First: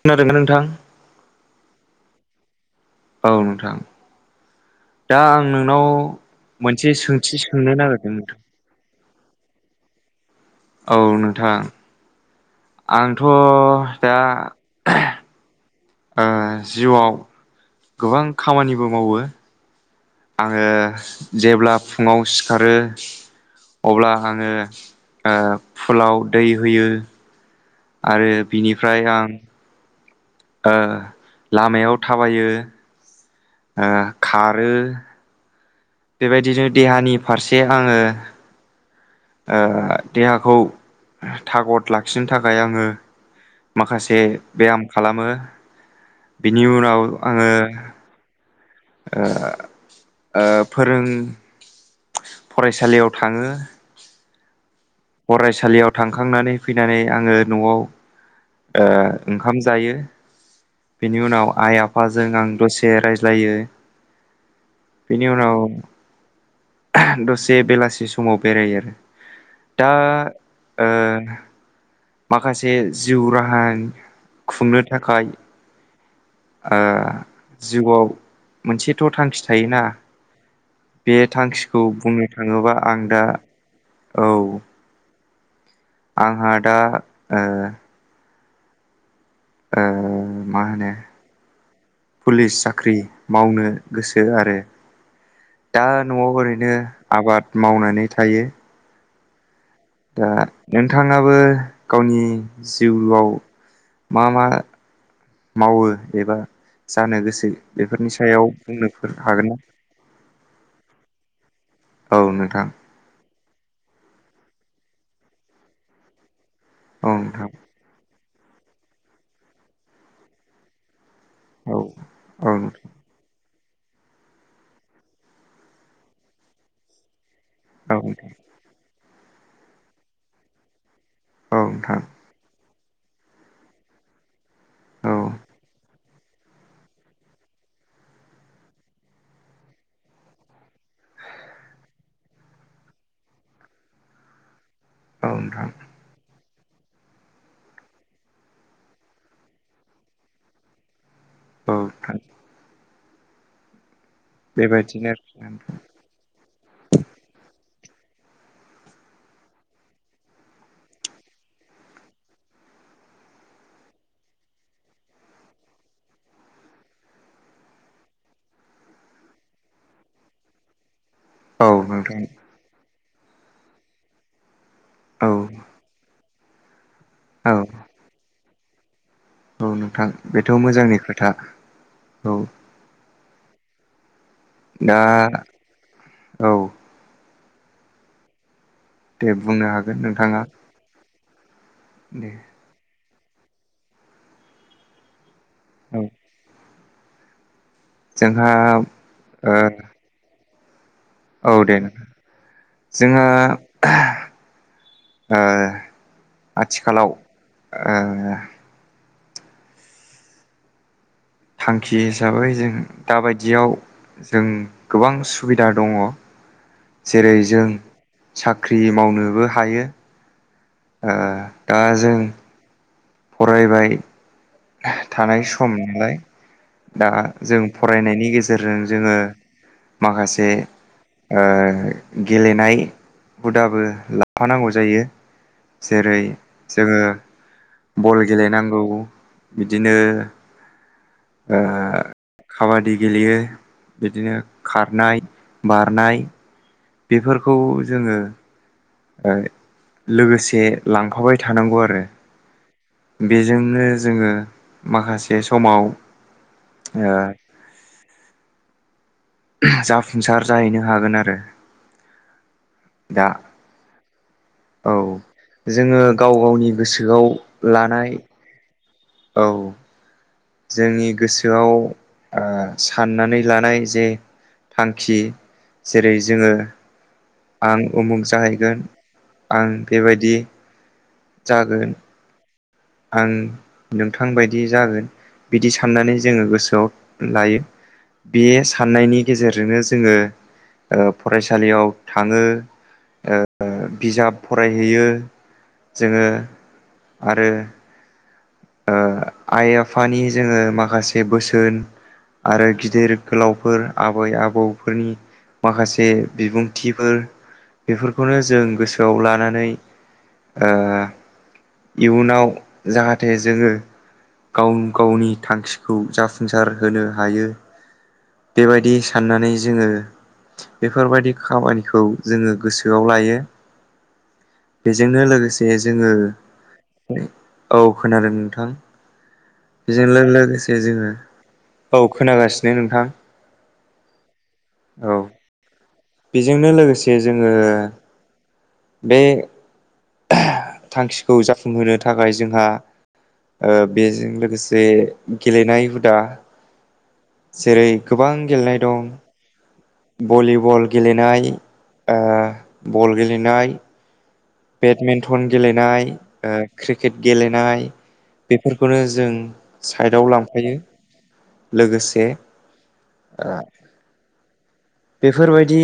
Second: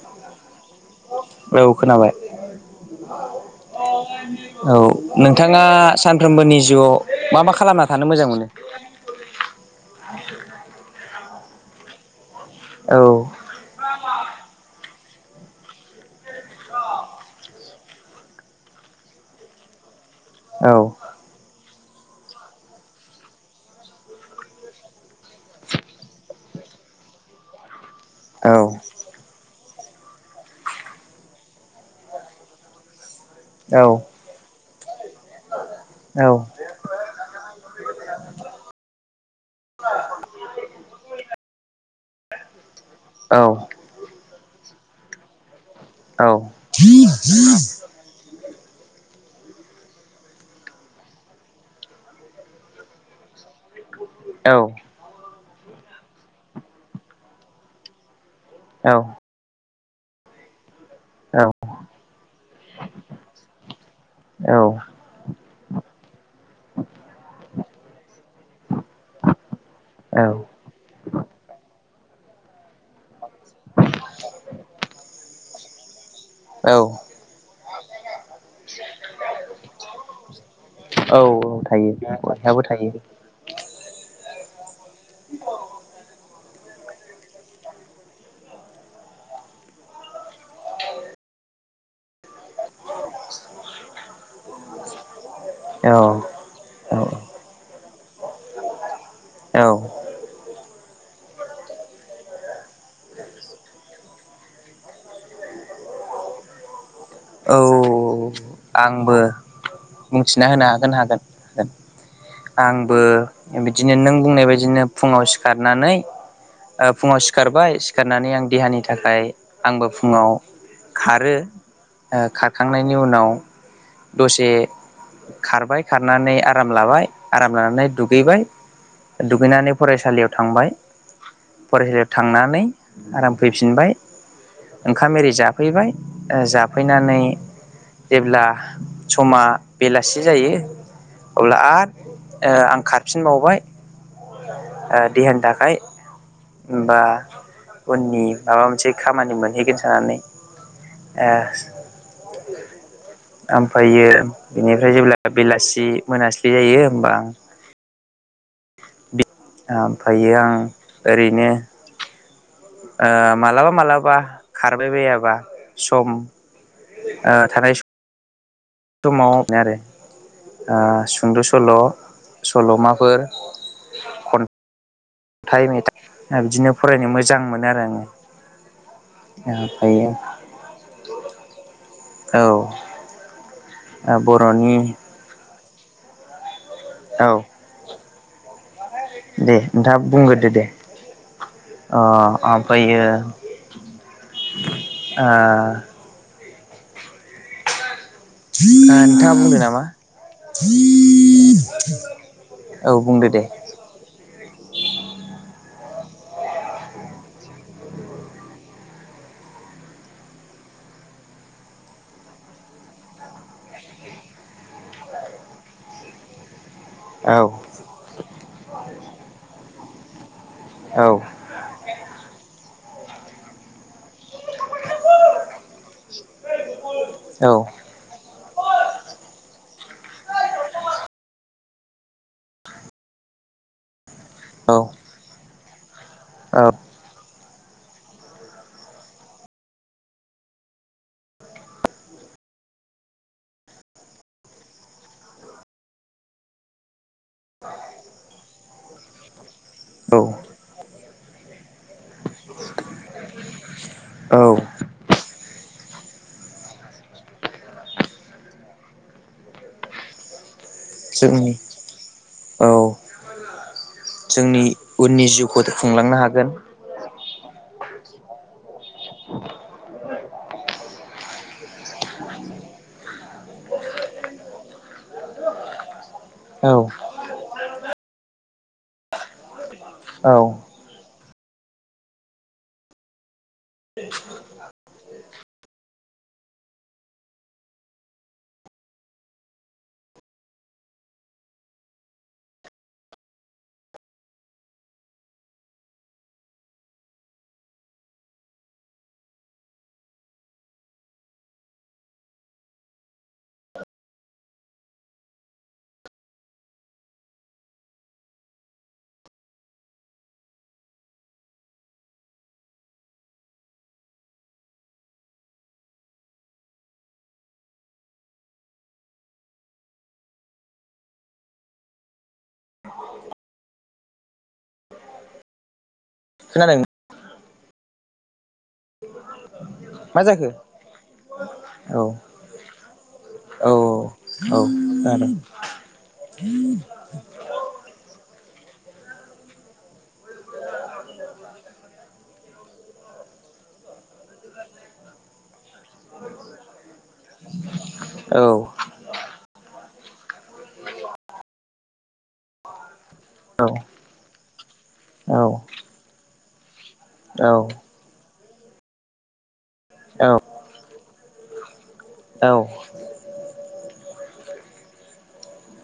खोनादोंमोन नोंथां। औ [unintelligible] [inaudible] औ नोंथां औ दा आं नोंथाङा नोंनाव सानफ्रोमबो नि मोनसे जिउआव सोंथि मा मा सोंनो खालाम ना थानो नागिरदों मोजां मोनो। नोंथां औ नोंथां। औ आंथ' दा ओ जिउआव गोबां खामानिबो मावो औ आङो जेब्ला फुङाव सिखारो अब्ला आङो फुलाव दै होयो आरो औ बिनिफ्राय आं ओ लामायाव थाबायो औ ओह खारो औ बेबायदिनो देहानि फारसे आङो ओ देहाखौ थागद लाखिनो थाखाय आङो औ माखासे बेयाम खालामो औ बिनि उनाव आङो ओ फोरों फरायसालियाव थाङो औ फरायसालियाव थांखांनानै फैनानै आङो न'आव ओंखाम जायो बिनि उनाव आइ- आफाजों आं दसे रायज्लायो बिनि उन दसे बेलासि समाव बेरायो आरो दा ओह माखासे जिउ राहा खुंनो थाखाय औ जिउआव मोनसेथ' थांखि थायोना बे औ थांखिखौ थायो बुंनो बयहाबो थाङोबा थायो आं दा औ औ आंहा दा ओह मा होनो पुलिस साख्रि मावनो गोसो आरो दा औ न'आव ओरैनो औ आबाद मावनानै थायो औ दा नोंथाङाबो गावनि जिउआव मा मा मावो एबा जानो गोसो औ बेफोरनि सायाव बुंनो आंबो हागोन ना बुंथिना होनो हागोन हागोन औ नोंथां आंबो बिदिनो नों बुंनाय बायदिनो फुङाव सिखारनानै औ फुङाव नोंथां सिखारबाय सिखारनानै आं देहानि थाखाय आंबो फुङाव खारो औ औ नोंथां खारखांनायनि उनाव दसे खारबाय खारनानै आराम लाबाय आराम लानानै औ दुगैबाय दुगैनानै फरायसालियाव थांबाय फरायसालियाव थांनानै आराम फैफिनबाय ओंखाम एरि औ जाफैबाय जाफैनानै जेब्ला समा बेलासि जायो अब्ला आरो आं खारफिनबावबाय देहानि नोंथां थाखाय बा उननि माबा मोनसे खामानि मोनहैगोन सनानै ए औ नोंथां ओमफ्रायो बिनिफ्राय बेबायदिनो जेब्ला आरोखि बेलासि मोनासि जायो होमबा ओमफ्रायो आं ओरैनो माब्लाबा - मालाबा खारबाय बायाबा सम आ थानाय समाव आरो सुंद' सल' औ नोंथां सल'मा फोर औ खन्थाइ, मेथाइ बिदिनो फरायनो मोजां औ मोनो आरो आङो औ नोंथां ओमफ्रायो बेथ' मोजांनि खोथा औ बर'नि दा औ दाउ दे नोंथाङा बुंग्रोदो दे दे ओमफ्रायो औ [unintelligible] जोंहा आ नोंथांआ ओ बुंदो नामा औ दे नोंथां औ जोंहा बुंदो दे ओ आथिखालाव ओ थांखि हिसाबै जों दाबायदियाव जों गोबां सुबिदा दङ । जेरै औ जों साख्रि मावनोबो हायो । औ ओ दा जों फरायबाय थानाय सम नालाय । दा जों औ फरायनायनि गेजेरजों जोङो माखासे ओ गेलेनाय हुदाबो लाफानांगौ जायो औ । जेरै जोङो बल गेलेनांगौ । बिदिनो ओ खाबादि गेलेयो बिदिनो खारनाय बारनाय बेफोरखौ जोङो औ लोगोसे लांफाबाय थानांगौ आरो । बेजोंनो जोङो औ माखासे समाव ओ [inaudible] जाफुंसार जाहैनो हागोन आरो जोंनि औ दा जोंनि औ उननि जिउखौ जोङो खुंलांनो गाव हागोन। गावनि गोसोआव लानाय औ । जोंनि गोसोआव ओ साननानै लानाय जे थांखि जेरै जोङो औ आं उमुख जाहैगोन । आं बेबायदि औ जागोन । आं नोंथां बायदि जागोन । बिदि साननानै जोङो गोसोआव लायो । बे साननायनि गेजेरजोंनो जोङो ओ फरायसालियाव थाङो ओ बिजाब फरायहैयो । जोङो आरो ओ आइ आफानि जोङो माखासे बोसोन आरो गिदिर गोलावफोर आबै आबौफोरनि माखासे बिबुंथिफोर बेफोरखौनो जों गोसोआव लानानै ओ इयुनाव जाहाथे जाहाथे जोङो गाव गावनि थांखिखौ जाफुंसार होनो हायो । बेबायदि साननानै जोङो बेफोरबायदि खामानिखौ जोङो गोसोआव लायो । बेजोंनो लोगोसे जोङो खोनादों औ खोनादों नोंथां । बेजों मा जाखो लोगोसे जोङो औ खोनागासिनो नोंथां । औ औ औ खोनादों। बेजोंनो लोगोसे जोङो बे थांखिखौ जाफुंहोनो थाखाय जोंहा ओ बेजों लोगोसे गेलेनाय हुदा जेरै गोबां औ गेलेनाय दं । भलिबल गेलेनाय ओ बल गेलेनाय बेडमिन्टन औ गेलेनाय ओ क्रिकेट गेलेनाय बेफोरखौनो जों औ साइडआव औ लांफायो । लोगोसे औ ओ बेफोरबायदि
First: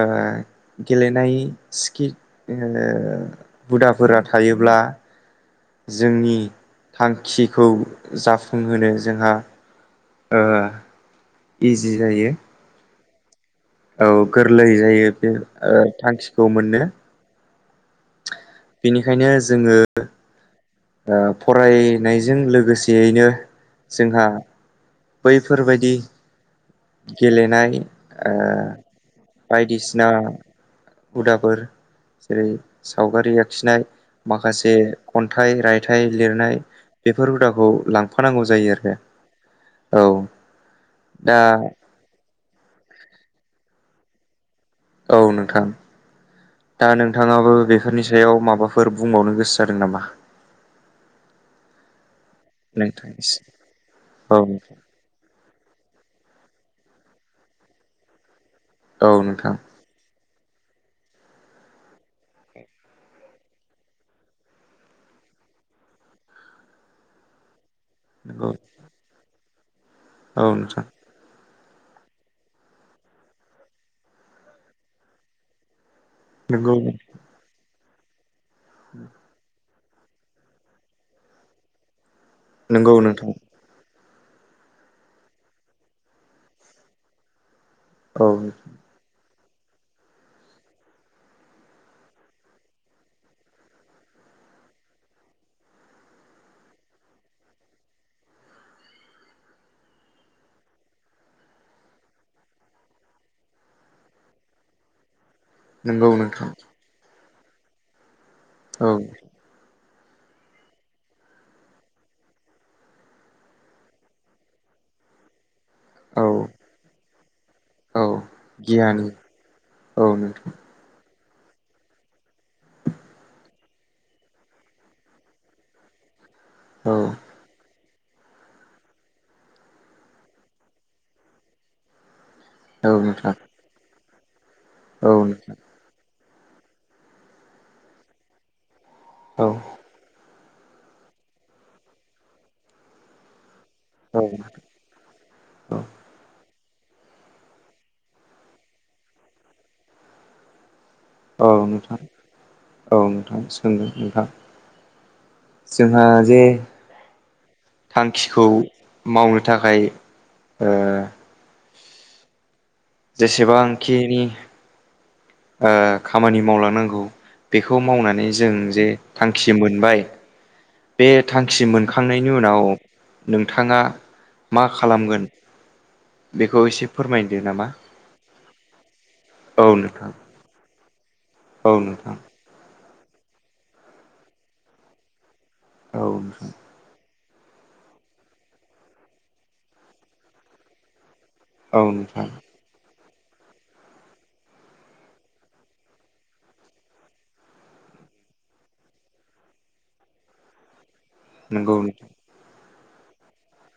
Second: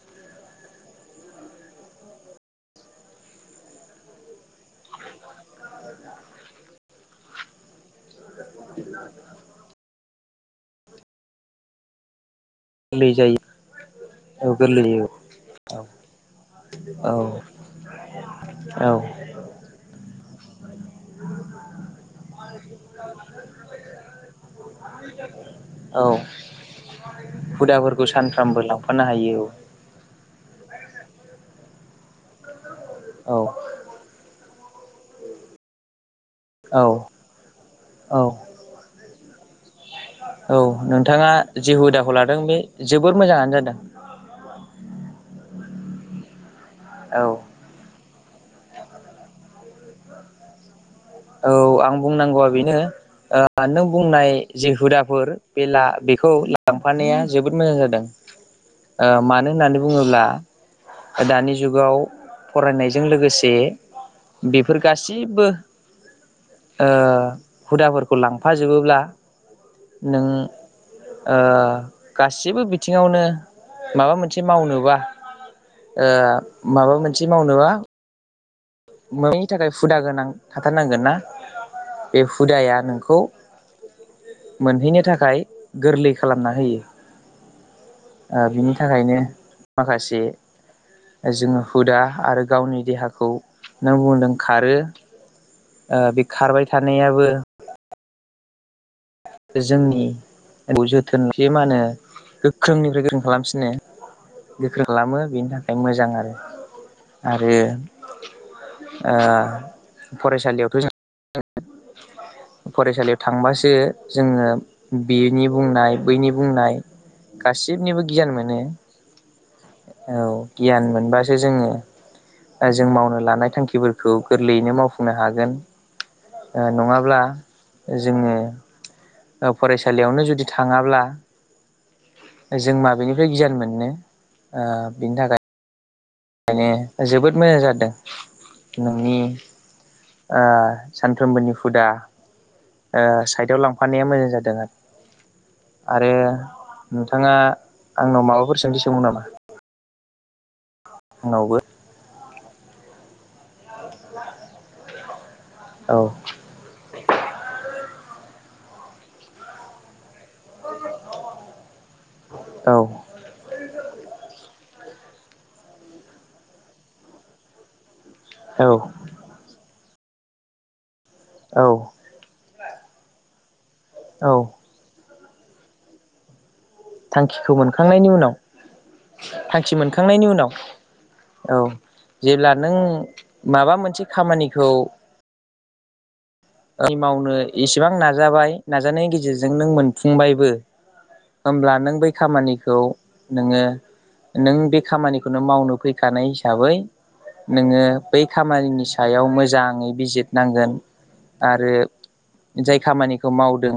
ओ गेलेनाय स्किल ओ हुदाफोरा थायोब्ला जोंनि थांखिखौ जाफुंहोनो जोंहा ओ इजि जायो । गोरलै जायो । औ गोरलै जायो बे ओ थांखिखौ मोननो । [inaudible] औ बेनिखायनो जोङो ओ फरायनायजों लोगोसेयैनो जोंहा बैफोरबायदि औ गेलेनाय हुदाफोरखौ ओ सानफ्रामबो लांफानो हायो बायदिसिना हुदाफोर जेरै सावगारि औ आखिनाय माखासे खन्थाइ रायथाइ लिरनाय औ बेफोर हुदा खौ औ लांफानांगौ जायो आरो औ नोंथाङा दा जे हुदाखौ लादों बे जोबोर मोजाङानो जादों। औ नोंथां दा औ नोंथाङाबो बे फोरनि सायाव माबाफोर बुंबावनो गोसो जादों नामा? औ आं बुंनांगौआ बेनो नोंथांनिसिम? नों बुंनाय औ जे हुदाफोर बे ला बेखौ लांफानाया जोबोद मोजां जादों औ मानो नोंथां होननानै बुङोब्ला दानि जुगाव फरायनायजों लोगोसे बेफोर गाससिबो ओ हुदाफोरखौ नंगौ लांफाजोबोब्ला नों औ नोंथां ओ गासिबो बिथिङावनो माबा मोनसे मावनोबा ओ नंगौ माबा मोनसे मावनोबा मानि थाखाय हुदा गोनां थाथारनांगोन ना? बे हुदाया नंगौ नोंखौ नोंथां मोनहैनो थाखाय गोरलै खालामना होयो। औ ओ बिनि थाखायनो माखासे जोङो हुदा आरो गावनि देहाखौ नों बुंदों खारो ओ बे खारबाय थानायाबो जोंनि जोथोनसे मा होनोक्ष? गोख्रोंनिफ्राय गोख्रों खालामसिनो गोख्रों खालामो । बेनि थाखाय नंगौ मोजां आरो नोंथां आरो औ ओ फरायसालियावथ' जों फरायसालियाव थांबासो जोङो बेनि बुंनाय औ बैनि बुंनाय औ गासिनिबो गियान मोनो। गियानि औ गियान मोनबासो जोङो जों मावनो लानाय थांखि खुथिफोरखौ गोरलैयैनो मावफुंनो हागोन ओ औ नङाब्ला जोङो ओ फरायसालियावनो जुदि थाङाब्ला जों औ माबेनिफ्राय नोंथां गियान मोनो ओ औ बिनि थाखाय । नोंथां खायनो जोबोद मोजां जादों नोंनि औ ओ सानफ्रोमबोनि हुदा साइडआव लांफ फानाया औ मोजां जादों आरो आरो नोंथाङा आंनाव माबाफोर सोंदि सोंबावनो नामा? औ आंनावबो नोंथां औ नोंथां सोंनो नोंथां ‌ औ जोंहा जे थांखिखौ मावनो थाखाय औ जेसेबां आंखिनि खामानि मावलांनांगौ बेखौ मावनानै जों औ जे थांखि खि मोनबाय बे थांखि औ मोनखांनायनि उनाव नों नोंथाङा औ मा खालामगोन बेखौ एसे फोरमायदो थांखिखौ नामा मोनखांनायनि उनाव औ थांखि नोंथां मोनखांनायनि उनाव औ जेब्ला नों माबा मोनसे खामानिखौ औ इ मावनो इसेबां नाजाबाय नाजानायनि गेजेरजों नों मोनफुंबायबो होमब्ला औ नों बै नोंथां खामानिखौ नोङो नों बे खामानिखौनो मावनो फैखानाय हिसाबै नोङो बै खामानिनि सायाव मोजाङै बिजिर नांगोन। नोंगौ। जाय खामानिखौ मावदों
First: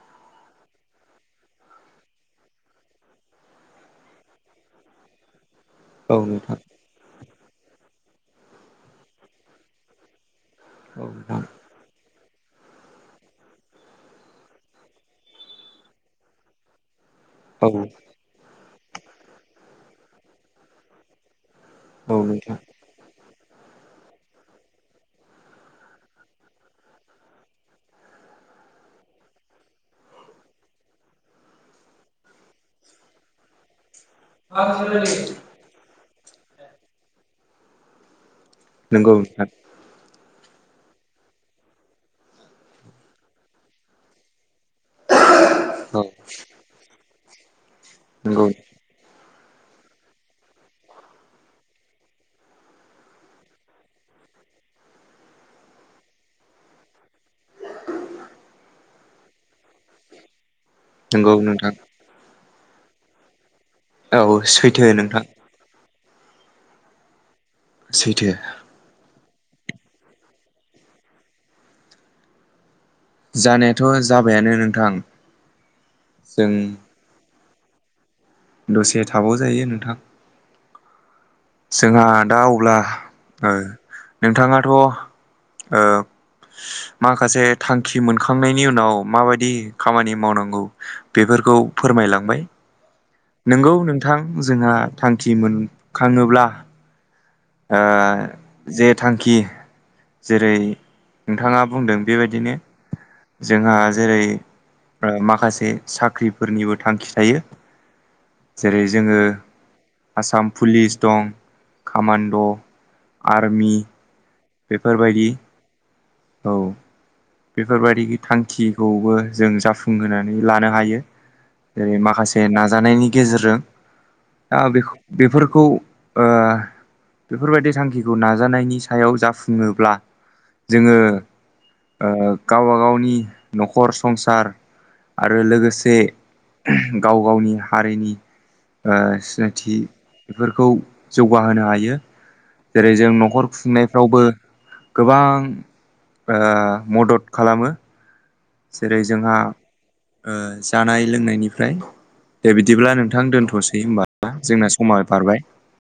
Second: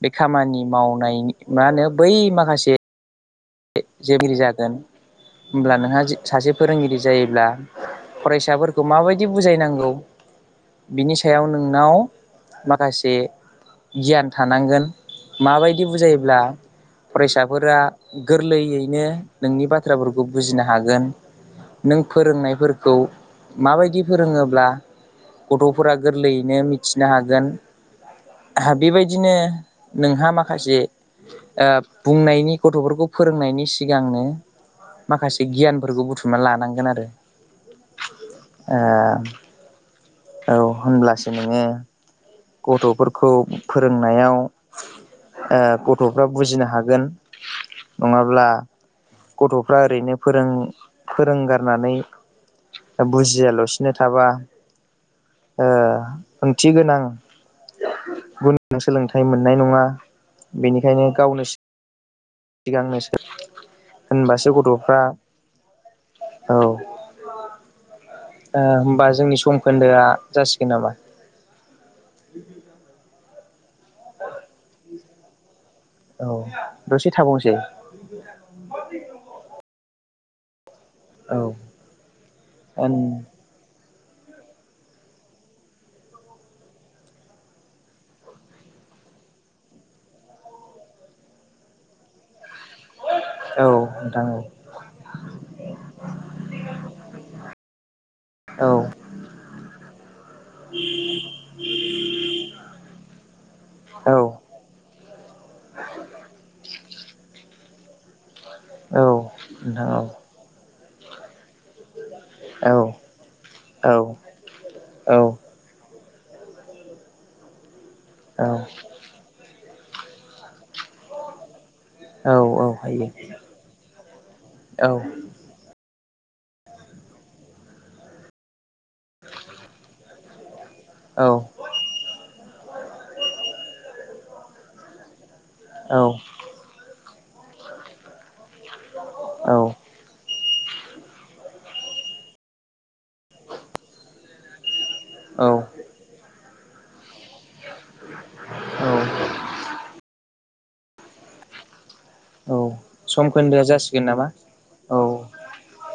बे खामानि मावनाय मा होनो बै माखासे जोबोर जागोन होमब्ला नोंहा औ सासे नोंथां फोरोंगिरि जायो। ब्ला फरायसाफोरखौ माबायदि बुजायनांगौ। औ बिनि नोंथां सायाव नोंनाव माखासे गियान थानांगोन माबायदि बुजायोब्ला औ फरायसाफोरा गोरलैयैनो नोंनि बाथ्राफोरखौ बुजिनो हागोन। नों औ नोंथां फोरोंनायफोरखौ माबायदि फोरोङोब्ला गथ'फोरा गोरलैयैनो मिथिनो हागोन। आ बेबायदिनो नोंहा माखासे बुंनायनि गथ'फोरखौ फोरोंनायनि सिगांनो माखासे गियानफोरखौ बुथुम ना लानांगोन आरो नंगौ नोंथां औ होनब्लासो नोङो गथ'फोरखौ फोरोंनायाव औ गथ'फ्रा बुजिनो हागोन नङाब्ला नंगौ गथ'फ्रा ओरैनो फोरों फोरोंगारनानै बुजियाल'सिनो थाबा ओंथि गोनां। गुन सोलोंथाइ मोननाय नङा। बेनिखायनो नंगौ गावनो नोंथां सिगांनोसो औ होनबासो सैथो गथ'फ्रा नोंथां औ सैथो होमबा जोंनि समखोन्दोआ जासिगोन नामा? जानायाथ' जाबायानो नोंथां। औ जों दसे थाबावनोसै। दसे थाबाव जायो नोंथां। औ जोंहा दा अब्ला ओन नोंथाङाथ' माखासे थांखि मोनखांनायनि उनाव माबायदि खामानि मावनांगौ बेफोर फोरखौ फोरमायलांबाय, नंगौ नोंथां जोंहा थांखि मोनखाङोब्ला औ जे थांखि जेरै नोंथाङा बुंदों बेबायदिनो जोंहा औ जेरै माखासे साख्रिफोरनिबो थांखि थायो। जेरै औ जोङो नोंथां आसाम पुलिस दं खामान। द' औ आर्मि औ बेफोरबायदि । औ बेफोरबायदि औ थांखिखौबो जों जाफुंहोनानै लानो हायो। जेरै माखासे औ हायो नाजानायनि गेजेरजों दा बे औ बेफोरखौ बेफोरबायदि थांखिखौ नाजानायनि सायाव जाफुङोब्ला जोङो औ ओक्षगावबा गावनि न'खर संसार आरो लोगोसे औ गाव गावनि हारिनि ओ औ सिनायथि। बेफोरखौ जौगाहोनो हायो जेरै जों न'खर खुंनायफ्रावबो गोबां ओ मदद खालामो। जेरै औ जोंहा ओ जानाय लोंनायनिफ्राय दे औ बिदिब्ला नोंथां सम खोन्दोआ दोन्थ'सै जासिगोन नामा होनबा जोंना समा औ बारबाय।